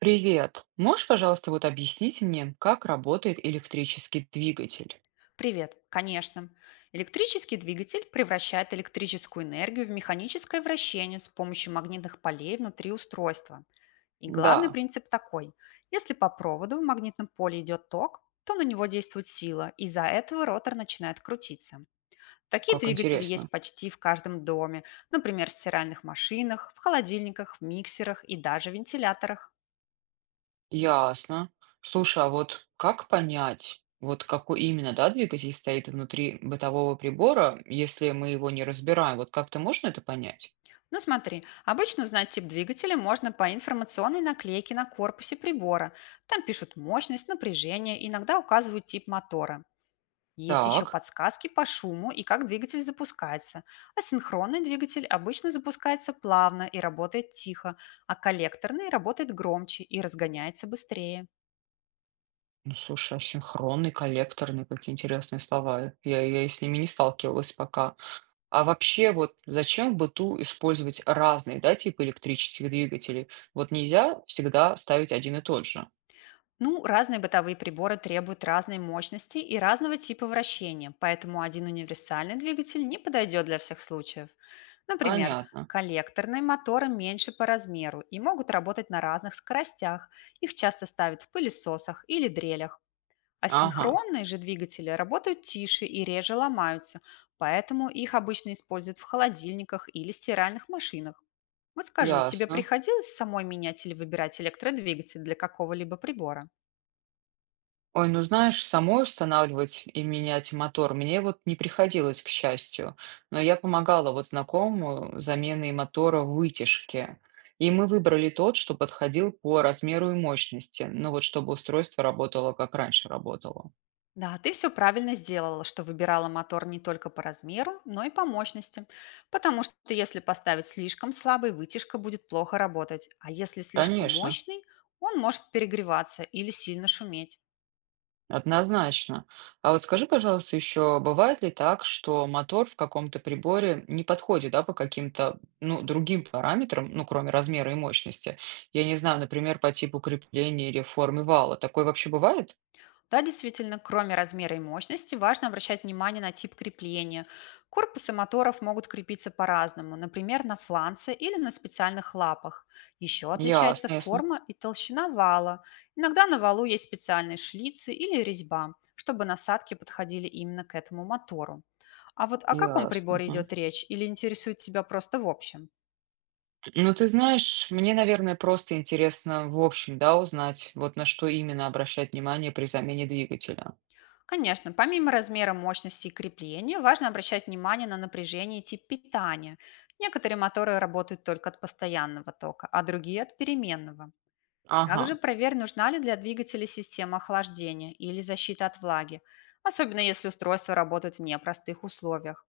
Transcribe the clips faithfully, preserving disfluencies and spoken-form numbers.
Привет. Можешь, пожалуйста, вот объяснить мне, как работает электрический двигатель? Привет, конечно. Электрический двигатель превращает электрическую энергию в механическое вращение с помощью магнитных полей внутри устройства. И главный Да, принцип такой. Если по проводу в магнитном поле идет ток, то на него действует сила, и из-за этого ротор начинает крутиться. Такие как двигатели интересно. есть почти в каждом доме, например, в стиральных машинах, в холодильниках, в миксерах и даже вентиляторах. Ясно. Слушай, а вот как понять, вот какой именно, да, двигатель стоит внутри бытового прибора, если мы его не разбираем? Вот как-то можно это понять? Ну смотри, обычно узнать тип двигателя можно по информационной наклейке на корпусе прибора. Там пишут мощность, напряжение, иногда указывают тип мотора. Есть еще Так. подсказки по шуму и как двигатель запускается. Асинхронный двигатель обычно запускается плавно и работает тихо, а коллекторный работает громче и разгоняется быстрее. Ну, слушай, асинхронный, коллекторный, какие интересные слова. Я, я с ними не сталкивалась пока. А вообще, вот зачем в быту использовать разные, да, типы электрических двигателей? Вот нельзя всегда ставить один и тот же. Ну, разные бытовые приборы требуют разной мощности и разного типа вращения, поэтому один универсальный двигатель не подойдет для всех случаев. Например, Понятно. коллекторные моторы меньше по размеру и могут работать на разных скоростях. Их часто ставят в пылесосах или дрелях. А Ага, синхронные же двигатели работают тише и реже ломаются, поэтому их обычно используют в холодильниках или стиральных машинах. Вот скажи, тебе ясно. приходилось самой менять или выбирать электродвигатель для какого-либо прибора? Ой, ну знаешь, самой устанавливать и менять мотор мне вот не приходилось, к счастью. Но я помогала вот знакомому с заменой мотора в вытяжке. И мы выбрали тот, что подходил по размеру и мощности. Ну вот чтобы устройство работало, как раньше работало. Да, ты все правильно сделала, что выбирала мотор не только по размеру, но и по мощности. Потому что если поставить слишком слабый, вытяжка будет плохо работать, а если слишком Конечно. мощный, он может перегреваться или сильно шуметь. Однозначно. А вот скажи, пожалуйста, еще бывает ли так, что мотор в каком-то приборе не подходит, да, по каким-то, ну, другим параметрам, ну, кроме размера и мощности? Я не знаю, например, по типу крепления или формы вала. Такое вообще бывает? Да, действительно, кроме размера и мощности, важно обращать внимание на тип крепления. Корпусы моторов могут крепиться по-разному, например, на фланце или на специальных лапах. Еще отличается Ясно, ясно. форма и толщина вала. Иногда на валу есть специальные шлицы или резьба, чтобы насадки подходили именно к этому мотору. А вот о каком Ясно, приборе ага. идет речь или интересует тебя просто в общем? Ну, ты знаешь, мне, наверное, просто интересно в общем, да, узнать, вот на что именно обращать внимание при замене двигателя. Конечно, помимо размера мощности и крепления, важно обращать внимание на напряжение и тип питания. Некоторые моторы работают только от постоянного тока, а другие от переменного. Ага, Также проверь, нужна ли для двигателя система охлаждения или защита от влаги, особенно если устройство работает в непростых условиях.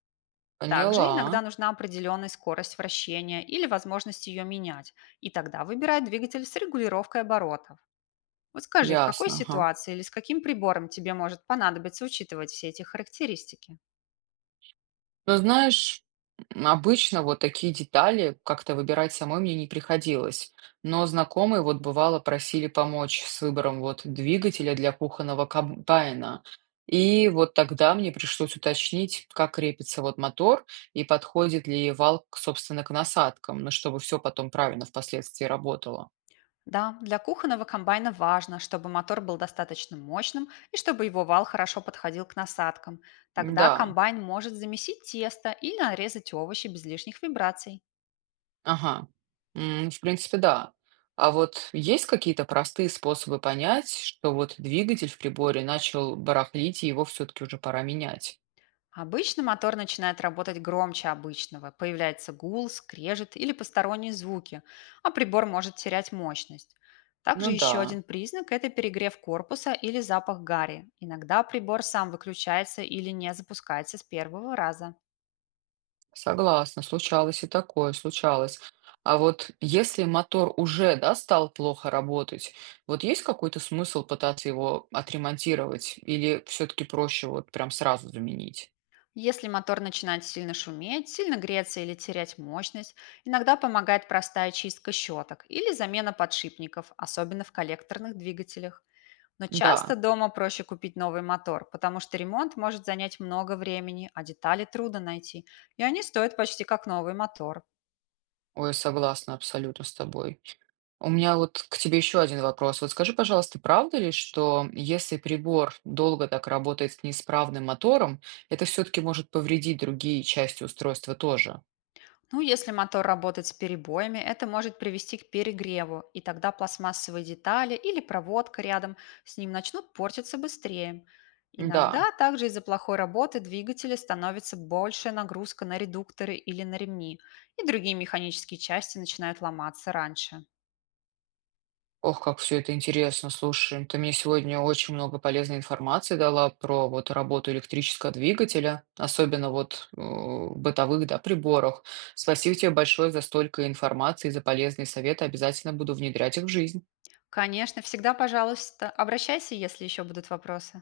Также поняла. иногда нужна определенная скорость вращения или возможность ее менять, и тогда выбирай двигатель с регулировкой оборотов. Вот скажи, в какой Ясно, ага. ситуации или с каким прибором тебе может понадобиться учитывать все эти характеристики? Но знаешь, обычно вот такие детали как-то выбирать самой мне не приходилось. Но знакомые вот бывало просили помочь с выбором вот двигателя для кухонного комбайна. И вот тогда мне пришлось уточнить, как крепится вот мотор и подходит ли вал, к- собственно, к насадкам, ну, чтобы все потом правильно впоследствии работало. Да, для кухонного комбайна важно, чтобы мотор был достаточно мощным и чтобы его вал хорошо подходил к насадкам. Тогда Да. комбайн может замесить тесто и нарезать овощи без лишних вибраций. Ага. М, в принципе, да. А вот есть какие-то простые способы понять, что вот двигатель в приборе начал барахлить, и его все-таки уже пора менять? Обычно мотор начинает работать громче обычного, появляется гул, скрежет или посторонние звуки, а прибор может терять мощность. Также Ну да, еще один признак– это перегрев корпуса или запах гари. Иногда прибор сам выключается или не запускается с первого раза. согласна, случалось и такое, случалось. А вот если мотор уже, да, стал плохо работать, вот есть какой-то смысл пытаться его отремонтировать или все-таки проще вот прям сразу заменить? Если мотор начинает сильно шуметь, сильно греться или терять мощность, иногда помогает простая чистка щеток или замена подшипников, особенно в коллекторных двигателях. Но Да, часто дома проще купить новый мотор, потому что ремонт может занять много времени, а детали трудно найти, и они стоят почти как новый мотор. ой, согласна абсолютно с тобой. У меня вот к тебе еще один вопрос. Вот скажи, пожалуйста, правда ли, что если прибор долго так работает с неисправным мотором, это все-таки может повредить другие части устройства тоже? Ну, если мотор работает с перебоями, это может привести к перегреву, и тогда пластмассовые детали или проводка рядом с ним начнут портиться быстрее. Да. Иногда также из-за плохой работы двигателя становится большая нагрузка на редукторы или на ремни, и другие механические части начинают ломаться раньше. Ох, как все это интересно, слушай. Ты мне сегодня очень много полезной информации дала про вот работу электрического двигателя, особенно вот э, в бытовых, да, приборах. Спасибо тебе большое за столько информации, за полезные советы. Обязательно буду внедрять их в жизнь. Конечно, всегда, пожалуйста, обращайся, если еще будут вопросы.